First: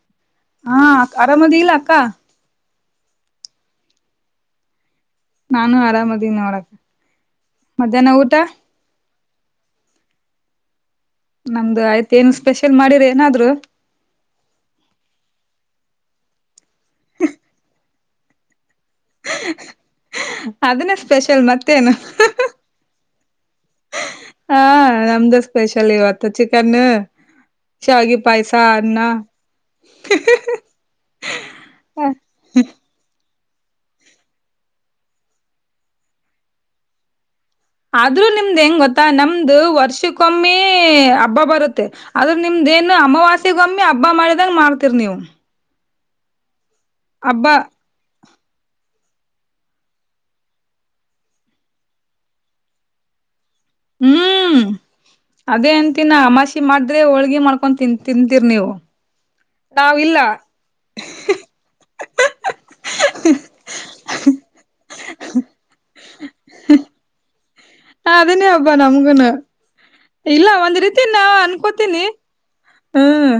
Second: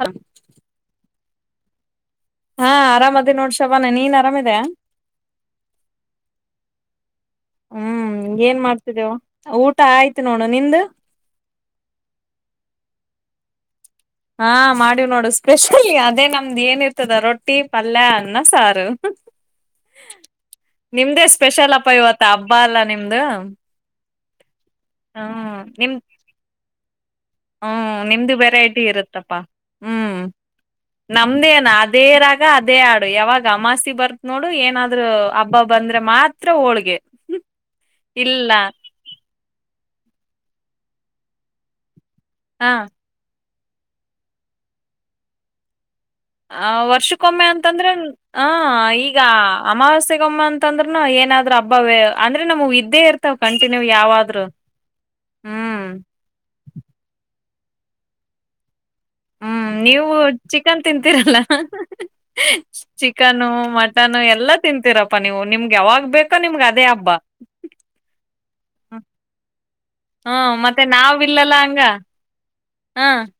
ಹಾ ಹಾ ಆರಾಮದಿ ಇಲ್ಲ ಅಕ್ಕ ಹಾ ಆರಾಮ್ದಿ ನೋಡ್ ಶಬಾನ ನೀನ್ ಆರಾಮಿದೆ ನಾನು ಆರಾಮದೀ ನೋಡಕ ಮಧ್ಯಾಹ್ನ ಹ್ಮ್ ಊಟ ಏನ್ ಮಾಡ್ತಿದ್ದೇವು ಊಟ ಆಯ್ತು ನೋಡು ನಿ್ದ ನಮ್ದು ಆಯ್ತ ಏನು ಸ್ಪೆಷಲ್ ಮಾಡಿರಿ ಏನಾದ್ರು ಹಾ ಮಾಡಿವ್ ನೋಡು ಸ್ಪೆಷಲಿ ಅದೇ ನಮ್ದ್ ಏನಿರ್ತದ ರೊಟ್ಟಿ ಪಲ್ಯನ್ನ ಸ ಅದನ್ನೇ ನಿಮ್ದೇ ಸ್ಪೆಷಲ್ ಅಪ್ಪ ಮತ್ತೇನು ಇವತ್ತ ಹಬ್ಬ ಅಲ್ಲಾ ನಿಮ್ದು ಹಾ ನಮ್ದು ಹ್ಮ್ ಸ್ಪೆಷಲ್ ನಿಮ್ ಇವತ್ತು ಚಿಕನ್ ಹ್ಮ್ ಶಾವಿಗೆ ನಿಮ್ದು ಪಾಯಸ ವೆರೈಟಿ ಅನ್ನ ಇರುತ್ತಪ್ಪಾ ಹ್ಮ್ ನಮ್ದೇನ ಅದೇ ರಾಗ ಅದೇ ಆಡು ಯಾವಾಗ ಅಮಾಸೆ ಬರ್ತ್ ನೋಡು ಏನಾದ್ೂ ಹಬ್ಬ ಬಂದ್ರೆ ಮಾತ್ರ ಹೋಳ್ಗೆ ಆದ್ರೂ ಇಲ್ಲ ನಿಮ್ದ್ ಹೆಂಗ್ ಗೊತ್ತಾ ನಮ್ದು ವರ್ಷಕ್ಕೊಮ್ಮಿ ಹಬ್ಬ ಬರುತ್ತೆ ಆದದ್ರ ಹ ನಿಮ್ದೇಏನ್ ಅಮವಾಸಿಗ ಒಮ್ಮಿ ಹಬ್ಬಾ ಮಾಡಿದಂಗ ಮಾಡ್ತಿರ್ ನೀವು ಆ ವರ್ಷಕ್ಕೊಮ್ಮೆ ಹಬ್ಬ ಅಂತಂದ್ರೆ ಹ ಈಗ ಅಮಾವಾಸ್ಯಗಮ್ಮ ಅಂತಂದ್ೂನು ಏನಾದ್ರು ಹಬ್ಬವೇ ಅಂದ್ರೆ ನಮ ಇದ್ದೇ ಇರ್ತಾವ ಕಂಟಿನ್ಯೂ ಯಾವಾದ್ರು ಹ್ಮ್ ಅದೇ ಹ್ಮ್ ಅಂತಿನ ಅಮಾಷಿ ಮಾಡ್ರೆ ಹೋಳ್ಗಿ ಮಾಡ್ಕೊ ಹಕೊಂಡನ್ ತಿಂತೀರಿ ನೀವು ಹ್ಮ್ ನೀವು ನಾವಿಲ್ಲ ಚಿಕನ್ ತಿಂತೀರಲ್ಲ ಚಿಕನು ಮಟನ್ ಎಲ್ಲ ತಿಂತೀರಪ್ಪ ಪ್ಪ ನೀವು ನಿಮ್ಗೆ ಅವಾವಾಗ್ ಬೇಕೋ ನಿಮ್ಗೆ ಅದೇ ಹಬ್ಬ ಹ ಅದನ್ನೇ ಅಬಾ ನಮಗೆನ್ನು ಇಲ್ಲ ಹ್ಮ್ ಒಂದ್ ಮತ್ತೆ ರೀತಿ ನಾವ್ ನಾ ಇಲ್ಲಲ್ಲ ಹಂಗ ಅನ್ಕೋತೀನಿ ಹ ಹ್ಮ್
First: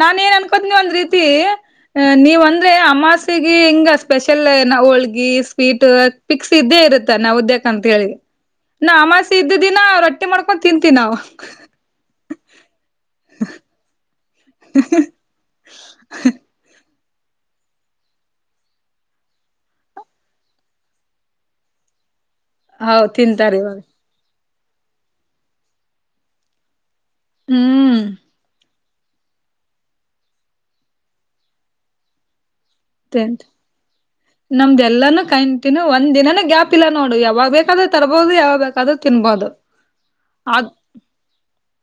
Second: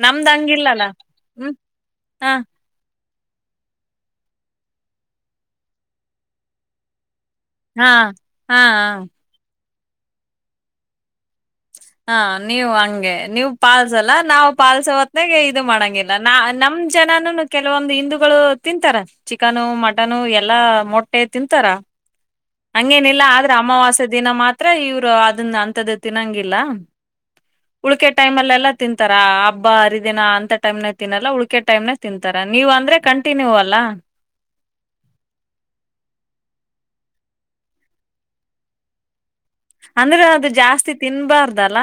ನಾ ನಮ್ದ್ ಏನ್ ಅನ್ಕೋತನಿ ಹಂಗಿಲ್ಲಲ್ಲ ಒಂದ್ ರೀತಿ ಹ್ಮ್ ಅ ಹ ನೀವ್ ಅಂದ್ರೆ ಅಮ್ಮಾಸ ಹಿಂಗ ಸ್ಪೆಷಲ್ ಹೋಳ್ಗಿ ಸ್ವೀಟ್ ಪಿಕ್ಸ್ ಇದ್ದೇ ಇರುತ್ತೆ ನಾವಿದೆಗೆ ಅಂತ ಹಾ ಹೇಳಿ ಹಾ ಹಾ. ನಾ ಅಮಾಸೆ ಇದ್ದಿದಿನಾ ರೊಟ್ಟಿ ಮಾಡ್ಕೊಂಡು ತಿಂತೀವಿ ನಾವು ಹಾ ನೀವು ಹಂಗೆ ನೀವು ಪಾಳಸಲ್ಲ ನಾವು ಪಾಸ ಹೊತ್ನಾಗ ಇದು ಮಾಡಂಗಿಲ್ಲ ನಾ ನಮ್ದ ಜನಾನು ಕೆಲವೊಂದು ಹಿಿಂದಗಳು ತಿಂತಾರ ಚಿಕನು ಮಟನು ಎಲ್ಲಾ ಮೊಟ್ಟೆ ತಿಂತಾರ ಹೌ ಹಂಗೇನಿಲ್ಲ ಆದ್ರೆ ತಿಂತಾರೆ ಇವಾಗ ಅಮಾವಾಸ್ಯ ದಿನ ಮಾತ್ರ ಇವರು ಅದನ್ನ ಅಂಂತದ್ದ ತಿನ್ನಂಗಿಲ್ಲ ಹ್ಮ್ ಉಳಕೆ ಟೈಮ್ ಅಲ್ಲ ಎಲ್ಲ ತಿಂತಾರಾ ಹಬ್ಬ ಹರಿದಿನ ಅಂತ ಟೈಮ್ ನ ತಿನ್ನಲ್ಲ ಉಳಕೆ ಟೈಮ್ನ ತಿಂತಾರ ನೀವ ಅಂದ್ರೆ ತಿಂತ ಕಂಟಿನ್ಯೂ ಅಲ್ಲ ನಮ್ದ ಎಲ್ಲಾನೂ ಕೈಂಟೀನ್ಯ ಒಂದ ದಿನಾನ ಗ್ಯಾಪ್ ಇಲ್ಲ ನೋಡು ಯಾವಾಗ ಬೇಕಾದ್ರೂ ತರಬಹದು ಯಾವಾಗ ಬೇಕಾದ್ರೂ ತಿನ್ಬಹದು ಅಂದ್ರೆ ಅದು ಜಾಸ್ತಿ ತಿನ್ಬಾರ್ದಲ್ಲ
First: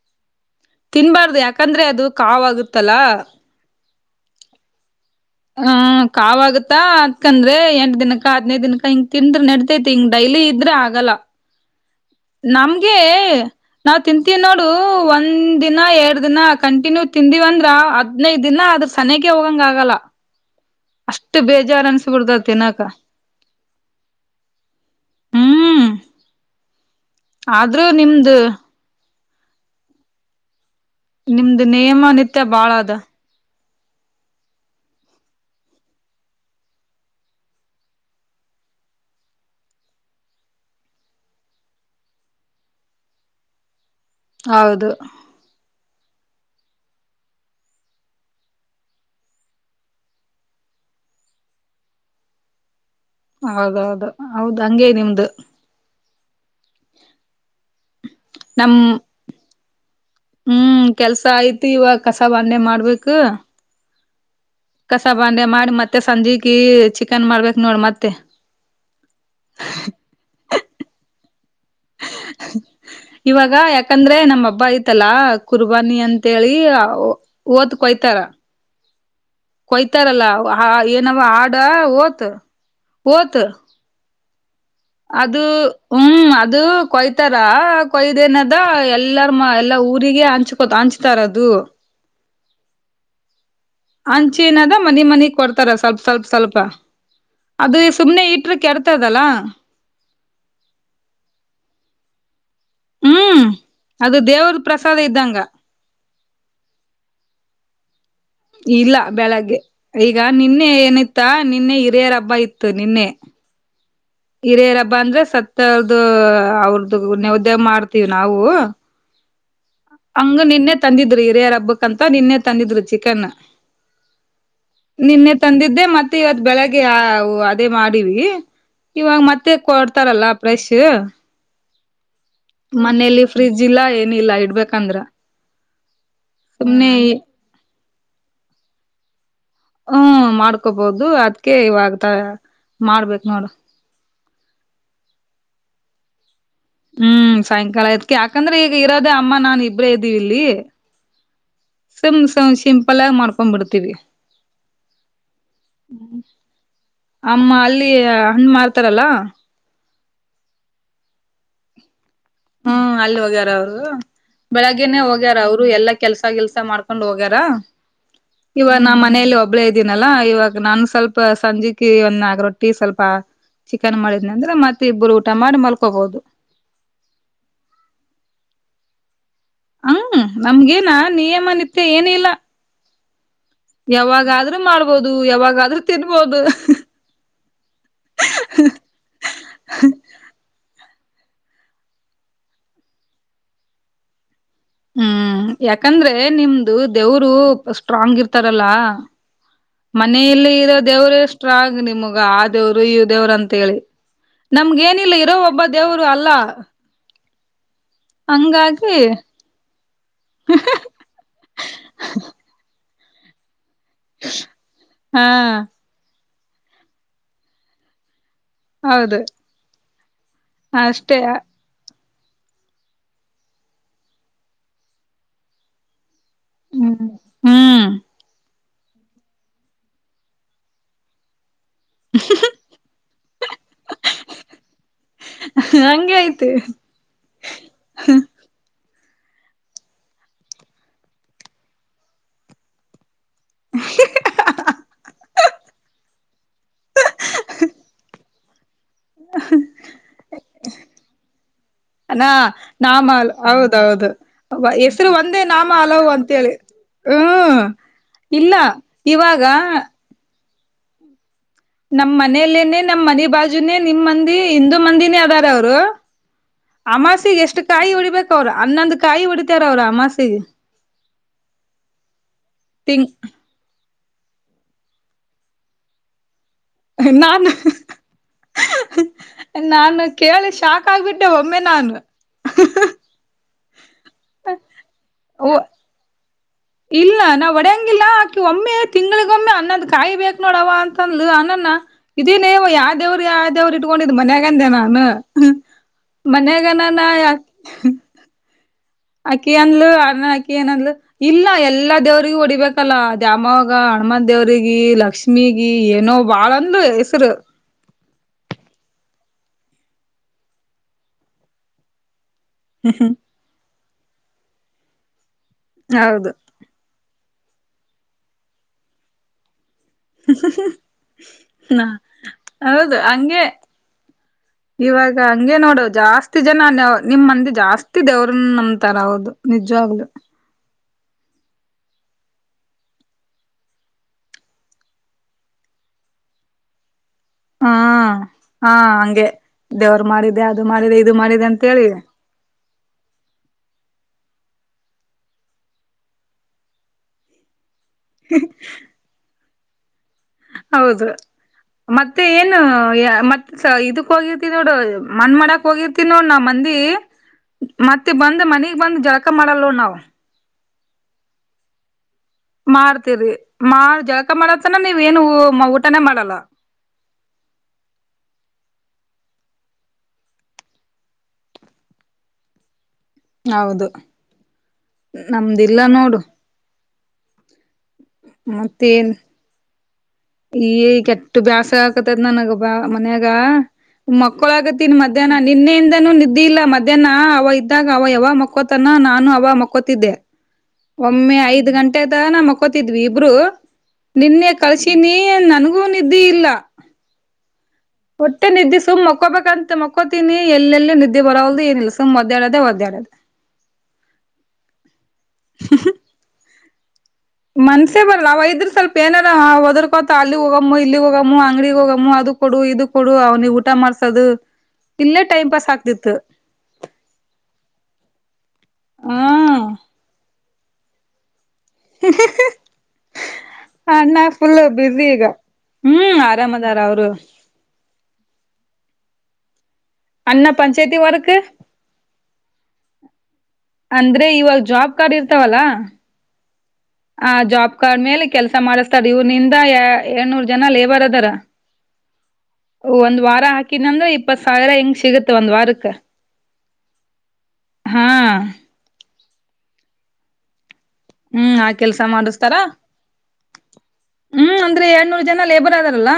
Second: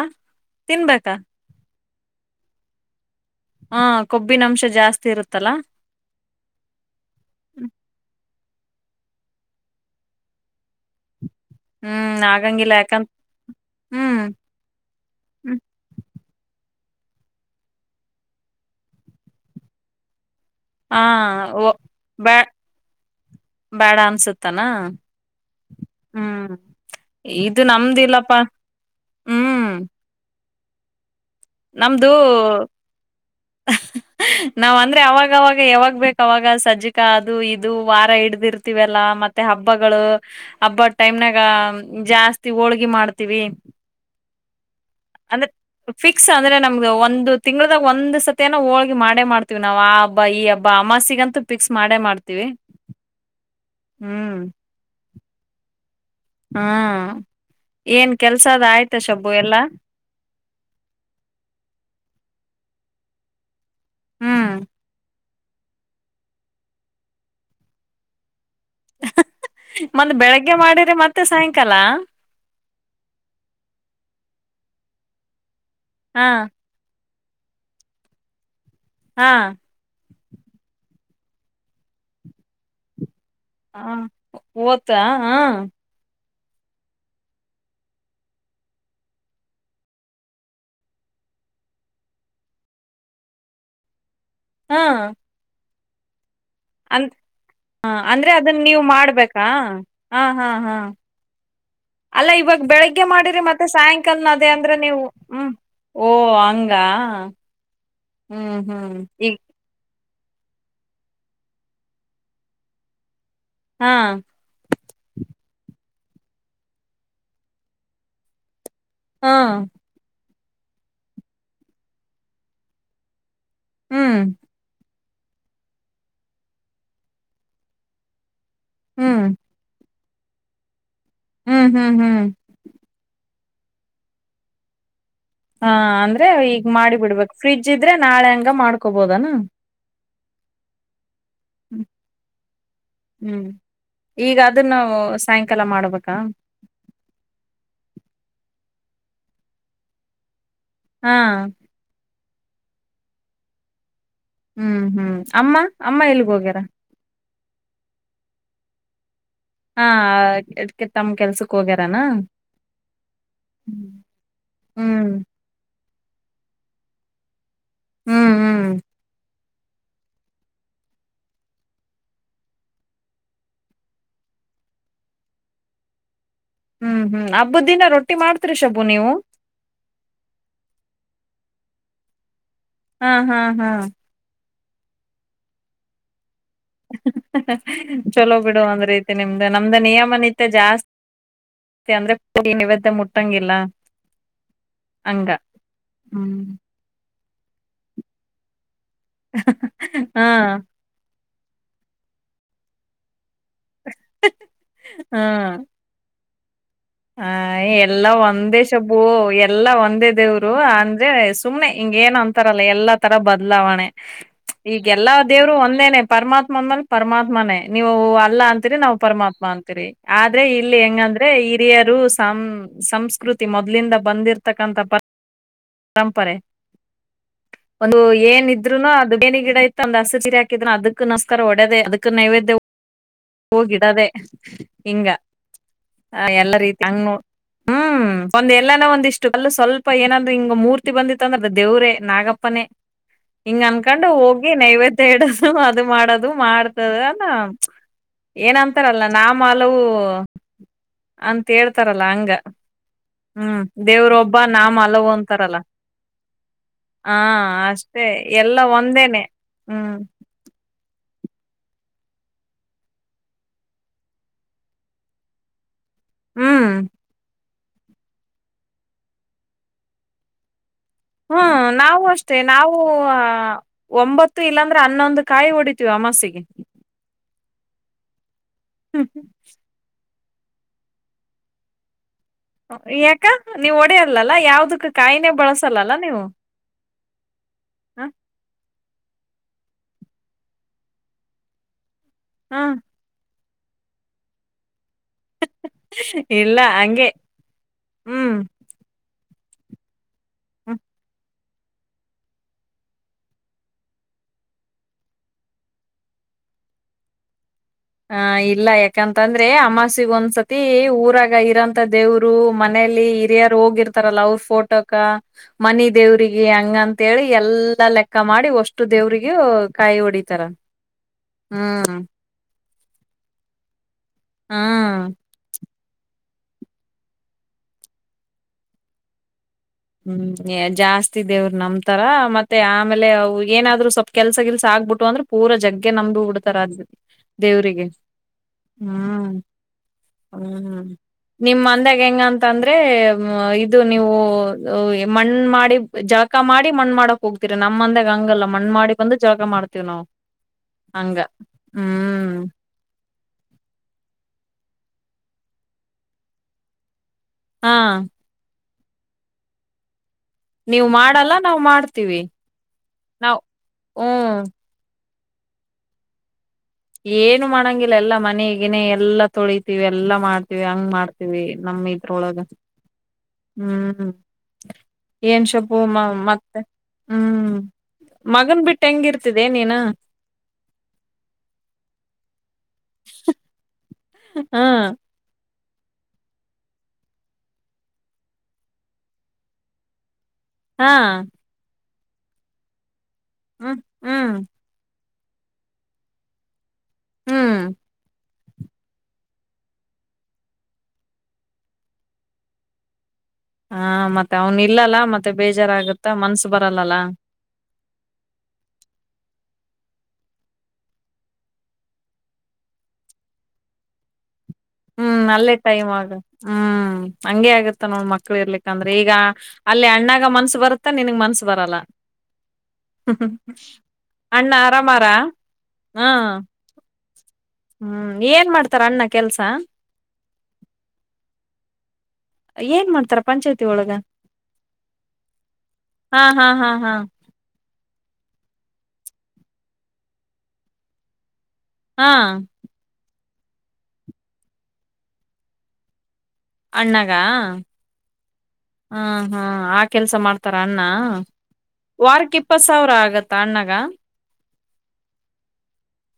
ತಿನ್ಬೇಕಾ ತಿನ್ಬಾರ್ದು ಯಾಕಂದ್ರೆ ಅದು ಕಾವಾಗುತ್ತಲ್ಲ ಹ ಕೊಬ್ಬಿನ ಅಂಶ ಜಾಸ್ತಿ ಇರುತ್ತೆ ಹ್ಮ ಕಾವಾಗುತ್ತಾ ಅದಕಂದ್ರೆ ಎಂಟ ದಿನ ಹದನೈ ದಿನನ್ಕ ಹಿಂಗ ತಿಂದ್ರೆ ನಡಿತೈತಿ ಹಿಂಗ ಡೈಲಿ ಇದ್ರ ಆಗಲ್ಲ ಹ್ಮ್ ಆಗಂಗಿಲ್ಲ ನಮ್ಗೆ ಯಾಕಂದ ನಾವ್ ಹ್ಮ್ ತಿಂತೀವಿ ನೋಡು ಒಂದ್ ಹ್ಮ್ ದಿನ ಎರಡ್ ದಿನ ಆ ಕಂಟಿನ್ಯೂ ತಿಂದಿವವಂದ್ರ ಹದ್ನೈದ ದಿನ ಆದದ್ರ ಸನಗೆ ಹೋಗಂಗ ಆಗಲ್ಲ ಹಾ ಅಷ್ಟು ಬೇಜಾರು ಅನ್ಸಬಿಡ್ದ ತಿನಾಕ ಬೇಡ ಅನ್ಸತ್ತನಾ ಹ್ಮ್ ಹ್ಮ್ ಇದು ಆದ್ರೂ ನಮ್ದಿಲ್ಲಪ್ಪ ನಿಮ್ದು ನಿಮ್ದ ನಿಯಮ ನಮ್ದು ನೀತ್ಯ ಬಾಳ ಅದ ನಾವ್ ಅಂದ್ರೆ ಅವಾಗವಾಗ ಯಾವಾಗ್ ಬೇಕ ಅವವಾಗ ಸಜ್ಜಿಕಾ ಅದು ಇದು ವಾರ ಹಿಡ್ದಿರ್ತಿವಲ್ಲಾ ಮತ್ತ ಮತ್ತೆ ಹಬ್ಬಗಳು ಹಬ್ಬದ ಟೈಮ್ನಾಗ ಜಾಸ್ತಿ ಹೋಳ್ಗಿ ಮಾಡ್ತೀವಿ ಹೌದು ಅಂದ್ರೆ ಫಿಕ್ಸ್ ಅಂದ್ರೆ ನಮ್ದು ಒಂದು ತಿಂಗಳಾಗ ಒಂದ್ ಸತ್ತೆ ನ ಹೋಳಿಗಿ ಮಾಡೇ ಮಾಡ್ತೀವಿ ನಾವು ಆ ಹಬ್ಬ ಈ ಹಬ್ಬ ಆಮಸಿ ಈಗಂತೂ ಫಿಕ್ಸ್ ಮಾಡೇ ಮಾಡ್ತೀವಿ ಹೌದೌದು ಹ್ಮ್ ಹೌದು ಹಂಗೆ ನಿಮ್ದು ಹಾ ಏನ್ ಕೆಲ್ಸದ ನಮ್ ಆಯ್ತಾ ಸಬ್ಬು ಎಲ್ಲಾ ಹ್ಮ್ ಕೆಲ್ಸ ಆಯ್ತು ಇವಾಗ ಕಸ ಬಂಡೆ ಮಾಡ್ಬೇಕು ಹ್ಮ್ ಬಂಡೆ ಮಾಡಿ ಮತ್ತೆ ಸಂಜಕ ಚಿಕನ್ ಮಾಡ್ಬೇಕ ನೋಡ್ ಮತ್ತೆ ಮತ್ತ ಬೆಳಗ್ಗೆ ಮಾಡಿರಿ ಮತ್ತೆ ಸಾಯಂಕಾಲ ಇವಾಗ ಯಾಕಂದ್ರೆ ನಮ ಹಬ್ಬ ಐತಲಾ ಕುರ್ಬಾನಿ ಹಾ ಅಂತೇಳಿ ಓತ ಕೊಯ್ತಾರ ಹಾ ಕೊಯ್ತಾರಲ್ಲ ಏನವ ಆಡ ಓತ್ ಓತ್ ಓದ್ತಾ ಹ ಅದು ಹ್ಮ್ ಅ ಅದು ಕೊಯ್ತಾರ ಕೊಯ್ದೇನದ ಎಲ್ಲಾರ ಮ ಎಲ್ಲಾ ಊರಿಗೆ ಹಂಚ್ಕೊ ಹಂಚ್ತಾರ ಅದು ಹ ಹಂಚಿ ಹ ಏನದ ಮನೆ ಮನೆಗ್ ಕೊಡ್ತಾರ ಸ್ವಲ್ಪ ಸ್ವಲ್ಪ ಸ್ವಲ್ಪ ಅಂದ ಅದು ಸುಮ್ನೆ ಅಂದ್ರೆ ಇಟ್ರ ಅದನ್ನ ನೀವ್ ಕೆಡ್ತದಅಲ್ಲ ಮಾಡ್ಬೇಕಾ ಹಾ ಹಾ ಹಾ ಅಲ್ಲ ಇವಾಗ ಬೆಳಿಗ್ಗೆ ಮಾಡಿರಿ ಹ್ಮ್ ಮತ್ತೆ ಅದು ಸಾಯಂಕಾಲ ಅದೇ ದೇವ್ರ ಅಂದ್ರೆ ಪ್ರಸಾದ ನೀವು ಇದ್ದಂಗ ಹ್ಮ್ ಓ ಹಂಗ ಹ್ಮ್ ಹ್ಮ್ ಇಲ್ಲ ಈಗ ಬೆಳಗ್ಗೆ ಈಗ ನಿನ್ನೆ ಏನಿತ್ತಾ ನಿನ್ನೆ ಹಿರಿಯರ ಹಬ್ಬ ಇತ್ತು ನಿನ್ನೆ ಹಾ ಹಿರೇರಬ್ಬಾ ಅಂದ್ರೆ ಸತ್ ಸತವರದು ಅವ್ರ್ದು ನೈವಿದ್ಯ ಮಾಡ್ತೀವಿ ನಾವು ಹಾ ಹಂಗ ನಿನ್ನೆ ತಂದಿದ್ರು ಹಿರಿಯರ ಹಬ್ಬಕ್ಂತ ನಿನ್ನೆ ತಂದಿದ್ರು ಚಿಕನ್ ಹ್ಮ್ ನಿನ್ನೆ ತಂದಿದ್ದೆ ಮತ್ತೆ ಇವತ್ ಬೆಳಗ್ಗೆ ಅದೇ ಮಾಡೀಿ ಇವಾಗ ಹ್ಮ್ ಮತ್ತೆ ಕೊಡ್ತಾರಲ್ಲ ಫ್ರೆಶ್ ಹ್ಮ್ ಹ್ಮ್ ಹ್ಮ್ ಮನೇಲಿ ಫ್ರಿಜ್ ಇಲ್ಲಾ ಏನಿಲ್ಲಾ ಇಡ್ಬೇಕಂದ್ರ ಹಾ ಅಂದ್ರೆ ಈಗ ಸುಮ್ನೆ ಮಾಡಿ ಬಿಡ್ಬೇಕು ಫ್ರಿಜ್ ಇದ್ರೆ ನಾಳೆ ಹಂಗ ಮಾಡ್ಕೊಬೋದನಾ ಹ್ಮ ಮಾಡ್ಕೊಬಹದು ಅದ್ಕ ಇವಾಗ ಮಾಡ್ಬೇಕ ನೋಡ ಹ್ಮ್ ಈಗ ಅದನ್ನು ಸಾಯಂಕಾಲ ಮಾಡ್ಬೇಕಾ ಹ್ಮ್ ಸಾಯಂಕಾಲ ಎಡಕೆ ಯಾಕಂದ್ರೆ ಈಗ ಇರೋದೇ ಅಮ್ಮ ನಾನ್ ಇಬ್ರೇ ಇದ್ದೀವಿ ಇಲ್ಲಿ ಹಾ ಸುಮ್ಮ ಸಿಂಪಲ್ ಆಗಿ ಮಾಡ್ಕೊಂಡ್ಬ ಬಿಡ್ತೀವಿ ಹ್ಮ್ ಹ್ಮ್ ಅಮ್ಮ ಅಮ್ಮ ಎಲ್ಗ್ ಹೋಗ್ಯಾರ ಅಮ್ಮ ಅಲ್ಲಿ ಹಣ್ಣ ಮಾರ್ತಾರಲ್ಲ ಹಾ ಇದಕ್ಕೆ ತಮ್ಮ ಕೆಲ್ಸಕ್ ಹೋಗ್ಯಾರನಾ ಹ್ಮ್ ಅಲ್ಲಿ ಹೋಗ್ಯಾರ ಅವರು ಬೆಳಗ್ಗೆನೆೇ ಹ್ಮ್ ಹೋಗ್ಯಾರ ಅವ್ರು ಎಲ್ಲಾ ಕೆಲ್ಸ ಕೆಲ್ಸ ಮಾಡ್ಕೊಂಡ್ ಹೋಗ್ಯಾರ ಹ್ಮ್ ಇವ ಹ್ಮ್ ನಾ ಮನೇೆಯಲ್ಲಿ ಒಬ್ಬ ಹಬ್ಳ ಇದ್ದೀನಲ್ಲಾ ಇವಾಗ ನಾನನ್ ಸ್ವಲ್ಪ ಸಂಜೆಕ್ ಒಂದ ಆಗ ರೊಟ್ಟಿ ಸ್ವಲ್ಪ ಚಿಕನ್ ಮಾಡಿದ್ನ ಅಂದ್ರೆ ಮತ್ತೆ ಇಬ್ಬರು ಊಟ ಮಾಡಿ ಮಲ್ಕೋಬಹುದು ಹ್ಮ್ ಹ್ಮ್ ಹಬ್ಬ ದಿನ ರೊಟ್ಟಿ ಮಾಡ್ತ್ರಿ ಶಬು ನೀವು ಹ್ಮ ನಮ್ಗೇನ ನಿಯಮನತ್ಯ ಏನೀಲ್ಲ ಹಾ ಹಾ ಹಾ ಯಾವಾಗಾದ್ರೂ ಮಾಡ್ಬೋದು ಯಾವಾಗಾದ್ರೂ ತಿನ್ಬೋದು ಚಲೋ ಬಿಡು ಒಂದ್ ರೀತಿ ನಿಮ್ದು ನಮ್ದ ನಿಯಮನತ್ಯ ಜಾಸ್ತಿ ಮ ಅಂದ್ರೆ ಪ ನೈವೇದ್ಯ ಮುಟ್ಟಂಗಿಲ್ಲ ಹಂಗ ಹ್ಮ್ ಯಾಕಂದ್ರೆ ನಿಮ್ದು ದೇವರು ಸ್ಟ್ರಾಂಗ್ ಇರ್ತಾರಲ್ಲ ಹಾ ಮನಲಿ ಇರೋ ದೇವ್ರೇ ಸ್ಟ್ರಾಂಗ್ ನಿಮಗ ಆ ದೇವ್ರು ಈ ದೇವ್ರ ಅಂತ ಅಂತ ಹೇಳಿ ನಮಗ ಏನಿಲ್ಲ ಹಾ ಇರೋ ಒಬ್ಬ ದೇವರು ಅಲ್ಲ ಹ ಎಲ್ಲ ಒಂದೇ ಶಬು ಹಂಗಾಗಿ ಎಲ್ಲಾ ಒಂದೇ ದೇವ್ರು ಅಂದ್ರೆ ಸುಮ್ನೆ ಹಿಂಗ ಏನ್ ಅಂತಾರಲ್ಲ ಎಲ್ಲಾ ತರ ಬದಲಾವಣೆ ಈಗೆ ಎಲ್ಲಾ ಹಾ ದೇವ್ರು ಒಂದೇನೆ ಪರಮಾತ್ಮ ಅಂದ್ಮೇಾಲ ಪರಮಾತ್ಮನೇ ನೀವು ಅಲ್ಲ ಅಂತೀರಿ ನಾವ್ ಹೌದು ಪರಮಾತ್ಮ ಅಂತೀರಿ ಆದ್ರೆ ಇಲ್ಲಿ ಅಷ್ಟೇ ಹೆಂಗಂದ್ರೆ ಹಿರಿಯರು ಸಂ ಸಂಸ್ಕೃತಿ ಮೊದ್ಲಿಂದ ಬಂದಿರ್ತಕ್ಕಂಥ ಪರಂಪರೆ ಹ್ಮ್ ಹ್ಮ್ ಒಂದು ಏನ ಇದ್ನು ಅದು ನೇನಿ ಗಿಡ ಇತ್ತು ಅಂದ ಹಸಿೀರಿ ಹಾಕಿದ್ರು ಅದಕ್ಕ ನಮಸ್ಕಾರ ಒಡೇದ ಅದಕ್ಕಕ್ಕೆ ನೈವೇದ್ಯ ಹೋಗಿಡದೇ ಹಿಂಗ ಹಂಗೆ ಹ ಐತಿ ಎಲ್ಲ ರೀತಿ ಹಂಗ ಹ್ಮ್ ಒಂದು ಎಲ್ಲ ಒಂದಿಷ್ಟು ಅಲ್ಲ ಸ್ವಲ್ಪ ಏನಂದ್ರೆ ಹಿಂಗ ಮೂರ್ತಿ ಬಂದಿತ್ತ ಅಂದ್ರ ದೇವ್ರೇ ನಾಗಪ್ಪನ ಹಿಂಗ್ ಅನ್ಕೊಂಡು ಹೋಗಿ ನೈವೇದ ಇಡೋದು ಅದು ಮಾಡೋದು ಮಾಡ್ತದ ಅಂದ ಏನಂತಾರಲ್ಲ ನ ಮಾಲವುೂ ಅಂತ ಹೇಳ್ತಾರಲ್ಲ ಹಂಗ ನಾ ನಾಮ ಅಲ್ ಹ್ಮ್ ಹೌದೌದು ದೇವ್ರೊಬ್ಬ ನಾಮ ಅಲವು ಹೆಸರು ಒಂದೇ ಅಂತಾರಲ್ಲ ನಾಮ ಹಲವು ಅಂತೇಳಿ ಹಾ ಹ್ಮ್ ಅಷ್ಟೇ ಇಲ್ಲ ಎಲ್ಲ ಒಂದೇನೆ ಇವಾಗ ಹ್ಮ್ ನಮ್ ಮನೇಲ್ಲೇನೆ ನಮ್ ಮನೆ ಬಾಜುನೆೇ ನಿಮ್ ಮಂದಿ ಹಂದು ಮಂದಿನೇ ಅದಾರ ಅವರು ಹ್ಮ್ ಅಮಾಸಿಗೆ ಎಷ್ಟ್ ಕಾಯಿ ಹೊಡಿಬೇಕ ಅವ್ರ ಅನ್ನೊಂದು್ ಕಾಯಿ ಹೊಡಿತಾರ ಅವ್ರ ಅಮಾಸಿಗೆ ಹ್ಮ್ ನಾವು ಅಷ್ಟೇ ನಾವು ತಿಂಗ್ ಒಂಬತ್ತು ಇಲ್ಲಾಂದ್ರೆ ಹನ್ನೊಂದು ಕಾಯಿ ಹೊಡಿತೀವಿ ಅಮಾಸೆಗೆ ನಾನು ನಾನು ಕೇಳಿ ಶಾಕ್ ಆಗ್ಬಿಟ್ಟೆ ಒಮ್ಮೆ ನಾನು ಯಾಕ ನೀವ್ ಓಡ ಯಾವ ಕಾಯಿನ ಬಳಸಲ್ಲ ನೀವು ತಿಂಗಗಳಿಗೊಮ್ಮೆ ಅನ್ನದ್ ಕಾಯಿ ಬೇಕಕ್ ನೋಡವ ಅಂತಂದ ಅನ್ನನ್ನ ಹಾ ಇದೇನೇವ ಯಾವ ದೇವರು ಯ ೇವ್ರು ಇಟ್ಕೊಂಡಿದ್ ಮನ್ಯಾಗಂದೆ ನಾನು ಇಲ್ಲ ಮನ್ಯಾಗನಾನ ಹಂಗೆ ಯಾಕ ಹ್ಮ್ ಅಕ್ಕಿ ಅಂದಲಲು ಅನ ಅಕ್ಕಿ ಏನಂದ್ಲು ಇಲ್ಲ ಎಲ್ಲಾ ದೇವ್ರಗ ಹೊಡಿಬೇಕಲ್ಲ ದ್ಯಾಮವಾಗ ಹಣಮಾ ದೇವ್ರಿಗೆ ಲಕ್ಷ್ಮೀಗ ಏನೋ ವಾಳಂದು ಹೆಸರು ಹ ಇಲ್ಲ ಯಾಕಂತಂದ್ರೆ ಅಮಾಸಗ ಒಂದ್ಸತಿ ಊರಾಗ ಇರಂತ ದೇವರು ಅವರು ಮನೇೆಯಲ್ಲಿ ಹಿರಿಯರು ಹೋಗಿರ್ತಾರಲ್ಲ ಅವ್ರ ಫೋಟೋಕ ಮನಿ ಹೌದು ದೇವ್ರಿಗೆ ಹಂಗ ಅಂತೇಳಿ ಎಲ್ಲಾ ಲೆಕ್ಕ ಮಾಡಿ ಒಷ್ಟು ದೇವ್ರಿಗೂ ಕಾಯ ಉಡಿತರ ನಾ ಹ್ಮ್ ಹೌದು ಹಂಗೆ ಹ್ಮ್ ಇವಾಗ ಹಂಗೆ ನೋಡೋದು ಜಾಸ್ತಿ ಜನ ನಿಮ್ಮ ಮಂದಿ ಜಾಸ್ತಿ ದೇವ್ರನ್ನ ನಂತಾರ ಹೌದು ನಿಜವಾಗ್ಲು ಹ್ಮ್ ಜಾಸ್ತಿ ದೇವ್ರ ನ್ ತರಾ ಮತ್ತೆ ಆಮೇಲೆ ಏನಾದ್ರು ಸ್ವಲ್ಪ ಕೆಲಸ ಕೆಲ್ಸ ಆಗ್ಬಿಟ್ಟು ಅಂದ್ರೆ ಪೂರ ಜಗ್ಗೆ ನಮ್ದ ಬಿಡ್ತಾರ ಅ ಹಾ ದೇವ್ರರಿಗೆ ಹಾ ಹಂಗೆ ಹ್ಮ್ ದೇವ್ರ ಮಾಡಿದೆ ಅದು ಹ್ಮ ಮಾಡಿದೆ ಇದು ಮಾಡಿದೆ ನಿಮ್ಮ್ ಅಂತೇಳಿ ಮಂದಾಗ ಹೆಂಗಂತ ಅಂದ್ರೆ ಇದು ನೀವು ಮಣ್ ಮಾಡಿ ಜಳಕ ಮಾಡಿ ಮಣ್ ಮಾಡಕ್ ಹೋಗ್ತಿರ ನಮ್ಮಂದಾಗ ಹಂಗಲ್ಲ ಮಣ್ ಮಾಡಿ ಬಂದು ಜಾಗ ಮಾಡ್ತೀವ್ ನಾವು ಹೌದು ಹಂಗ ಮತ್ತೆ ಹ್ಮ್ ಏನು ಮತ್ತೆ ಇದಕ್ಕ ಹೋಗಿ ನೋಡು ಮನ್ ಮಾಡಕ್ ಹೋಗಿರ್ತಿ ನೋಡ್ ನಾ ಮಂದಿ ಹಾ ಮತ್ತೆ ಬಂದ ಮನ ಬಂದ್ ಜಳಕ ಮಾಡಲ್ಲವ ನಾವು ನೀವು ಮಾಡಲ್ಲ ನಾವವು್ ಮಾಡ್ತೀವಿ ಮಾಡ್ತೀರಿ ನಾವ್ ಮಾಡ ಜಳಕ ಹ್ಮ್ ಮಾಡತ್ತನ ನೀವ್ ಏನು ಊಟಾನೇ ಮಾಡಲ್ಲ ಏನು ಮಾಡಂಗಿಲ್ಲ ಎಲ್ಲಾ ಮನೆಗನೆೇ ಎಲ್ಲಾ ತೊಳತಿೀವಿ ಎಲ್ಲಾ ಮಾಡ್ತೀವಿ ಹಂಗ್ ಮಾಡ್ತೀವಿ ನಮ ನಮ್ಮಿ ಇದಟ್ರೊಳಗೆ ಹೌದು ಹ್ಮ್ ಏನ್ ಶುಭು ನಮ್ದಿಲ್ಲ ಮ ನೋಡು ಮತ್ತೆ ಹ್ಮ್ ಮಗನ್ ಬಿಟ್ಟು ಹೆಂಗ ಮತ್ತೇನ್ ಇರ್ತಿದೆ ನೀನ ಈ ಕೆಟ್ಟು ಬ್ಯಾಸ ಹಾಕತದ ನನಗ ಬಾ ಮನ್ಯಾಗ ಮಕ್ಕಳ ಹ್ಮ್ ಆಗತ್ತನ್ ಮಧ್ಯಾಹ್ನ ನಿನ್ನೆಯಿಂದನೂ ನಿದ್ದೆ ಇಲ್ಲ ಮಧ್ಯಾಹ್ನ ಅವ ಇದ್ದಾಗ ಅವ ಯಾವ ಮಕ್ಕೊತನ ನಾನು ಅವ ಮಕ್ಕೊತಿದ್ದೆ ಹಾ ಒಮ್ಮೆ ಐದ್ ಗಂಟೆದ ನ ಮಕೋತಿದ್ವಿ ಇಬ್ರು ಹ್ಮ್ ಹ್ಮ್ ನಿನ್ನೆ ಕಳಸ ನೀ ನನಗೂ ನಿದ್ದೆ ಇಲ್ಲ ಹ್ಮ್ ಹೊಟ್ಟೆ ನಿದ್ದೆ ಸುಮ್ ಮಕೋಬೇಕಂತ ಮಕ್ಕಕೋತೀನಿ ಎಲ್ಲೆಲ್ಲ ನಿದ್ದೆ ಬರೋಲ್ಲದು ಏನಿಲ್ಲ ಸು್ದ್ದೆ ಅಡೋದೆ ಒದ್ದ್ಯಾಾಡದೆ ಹಾ ಮತ್ತೆ ಅವನ್ ಇಲ್ಲಲ್ಲ ಮತ್ತೆ ಬೇಜಾರಾಗುತ್ತ ಮನ್ಸ ಬರಲ್ಲಲ್ಲ ಮನ್ಸ ಬರ್ರ ಅವ್ ಇದ್ರರು ಸ್ವಲ್ಪ ಏನಾರ ಹೊದರ್ಕೋತ ಅಲ್ಲಿ ಹೋಗಮ್ಮ ಇಲ್ಲಿಗ್ ಹೋಗಮ್ಮ ಅಂಗಡಗ್ ಹೋಗಮ್ಮ ಅ ಕೊಡು ಇದು ಕೊಡು ಅವ್ನಿಗೆ ಊಟ ಮಾಡ್ಸೋದು ಇಲ್ಲ ಹ್ಮ್ ಅಲ್ಲೇ ಟೈಮ್ ಆಗ ಹ್ಮ್ ಹಂಗಗೆ ಆಗತ್ತ ನೋ ಮಕ್ಕಳ ಇರ್ಲಿಕ್ಕ ಅಂದ್ರೆ ಈಗ ಹ ಅಲ್ಲಿ ಅಣ್ಣ ಮನಸ್ಸು ಬರುತ್ತೆ ನಿನ್ಗೆ ಮನಸು ಬರಲ್ಲ ಅಣ್ಣ ಫುಲ್ ಬ್ಯುಸಿ ಆರಾಮಾರಾ ಈಗ ಹ್ಮ ಹ್ಮ್ ಆರಾಮದಾರ ಅವರು ಹ್ಮ್ ಏನ್ ಮಾಡ್ತಾರ ಅಣ್ಣ ಕೆಲ್ಸ ಅ್ಣ ಪಂಚಾಯತಿ ವರ್ಕ್ ಏನ್ ಮಾಡ್ತಾರಪ್ಪ ಅಂದ್ರೆ ಇವಾಗ ಜಾಬ್ ಕಾರ್ಡ್ ಇರ್ತಾವಲ್ಲ ಹಾ ಹಾ ಹಾ ಹಾ ಆ ಜಾಬ್ ಕಾರ್ಡ್ ಮೇಲೆ ಕೆಲ್ಸ ಮಾಡಿಸ್ತಾರ ಇವ್ರನಿಂದ ಏಳ್ನೂರ್ ಜನ ಲೇಬರ್ ಅದಾರ ಹಾ ಒಂದ್ ವಾರ ಹಾಕಿದ್ ಅಂದ್ರ ಇಪ್ಪತ್ ಸಾವಿರ ಹೆಂಗ ಸಿಗುತ್ತೆ ಒಂದ್ ವಾರಕ್ಕೆ ಅಣ್ಣಗ ಹಾ ಹಾ ಆ ಕೆಲ್ಸ ಮಾಡ್ತಾರ ಅಣ್ಣ ಹ್ಮ್ ಆ ಕೆಲ್ಸ ವಾರಕ್ ಇಪ್ಪತ್ ಮಾಡಿಸ್ತಾರ ಸಾವಿರ ಆಗತ್ತಾ ಅಣ್ಣಗ ಹ್ಮ್ ಎರಡ್ನೂರ್ ಜನ ಲೇಬರ್ ಅದಾರಲ್ಲ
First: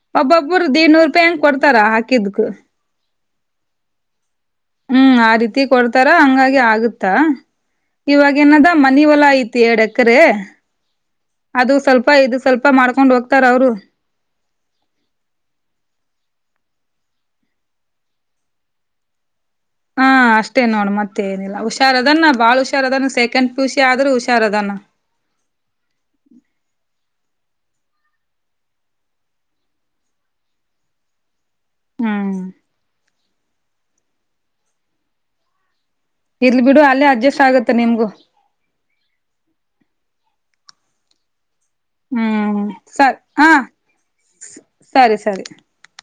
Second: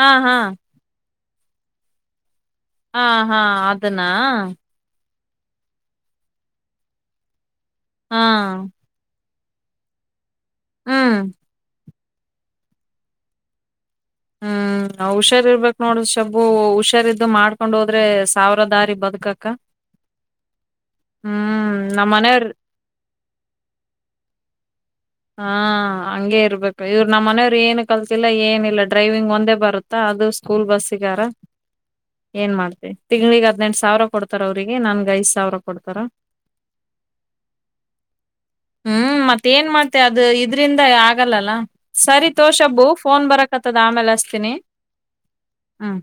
ಹಾ ಹಾ ಒಬ್ಬೊಬ್ಬರು ದಡ್ನೂರ್ ರೂಪಾಯಿ ಹಂಗ್ ಕೊಡ್ತಾರ ಹಾಕಿದಕ್ ಹಾ ಹಾ ಅದನ್ನ ಹ್ಮ್ ಆ ರೀತಿ ಕೊಡ್ತಾರ ಹಂಗಾಗಿ ಆಗುತ್ತ ಹಾ ಇವಾಗ ಏನದ ಮನ ಹೊಲ ಐತ್ ಇ ಏಡ್ ಎಕರೆ ಹ್ಮ್ ಅದು ಸ್ವಲ್ಪ ಇದು ಸ್ವಲ್ಪ ಮಾಡ್ಕೊಂಡ್ ಹೋಗ್ತಾರ ಅವರು ಹ್ಮ್ ಹುಷಾರ್ ಇರ್ಬೇಕೇಕ್ ನೋಡ್ರ ಶಬು ಹುಷಾರಿದ್ದು ಮಾಡ್ಕೊಂಡ್ ಹೋದ್ರೆ ಸಾವಿರದಾರಿ ಬದಕಕ ಹಾ ಅಷ್ಟೇ ನೋಡ್ ಮತ್ತೆ ಏನಿಲ್ಲ ಹುಷಾರ ನಮ್ ಅದಾನ ಮನೆಯವ್ರ ಬಾಳ್ ಹುಷಾರ ಅದಾನ ಸೆಕೆಂಡ್ ಪುಷಿ ಆದ್ರೂ ಹುಷಾರ ಅದಾನ ಇವರು ನಮ್ಮ್ ಮನವ್ರು ಏನು ಕಲ್ತಿಲ್ಲ ಏನಿಲ್ಲ ಡ್ರೈವಿಂಗ್ ಒಂದೇ ಬರುತ್ತಾ ಅದು ಸ್ಕೂಲ್ ಬಸ್ಸಗಾರ ಹ್ಮ್ ಏನ್ ಮಾಡ್ತ ತಿಂಗಳಿಗೆ ಹದ್ನೆಂಟಟ್ ಸಾವಿರ ಕೊಡ್ತಾರ ಅವ್ರಿಗೆ ನನ್ಗೆ ಐದ್ ಸಾವಿರ ಕೊಡ್ತ ಇರ್ಲ್ ಬಿಡು ಅಲ್ಲೇ ಅಡ್ಜಸ್ಟ್ ಆಗತ್ತೆ ನಿಮ್ಗು ಮತ್ತೆ ಅದು ಇದ್ರಿಂದ ಆಗಲ್ಲಲ್ಲ ಸರಿ ಹ್ಮ್ ತೋಶಬು ಸರಿ ಫೋನ್ ಹಾ ಬರಕತ್ತದ ಆಮೇಲೆ ಹಸ್ತೀನಿ ಸರಿ ಸರಿ ಹ್ಮ್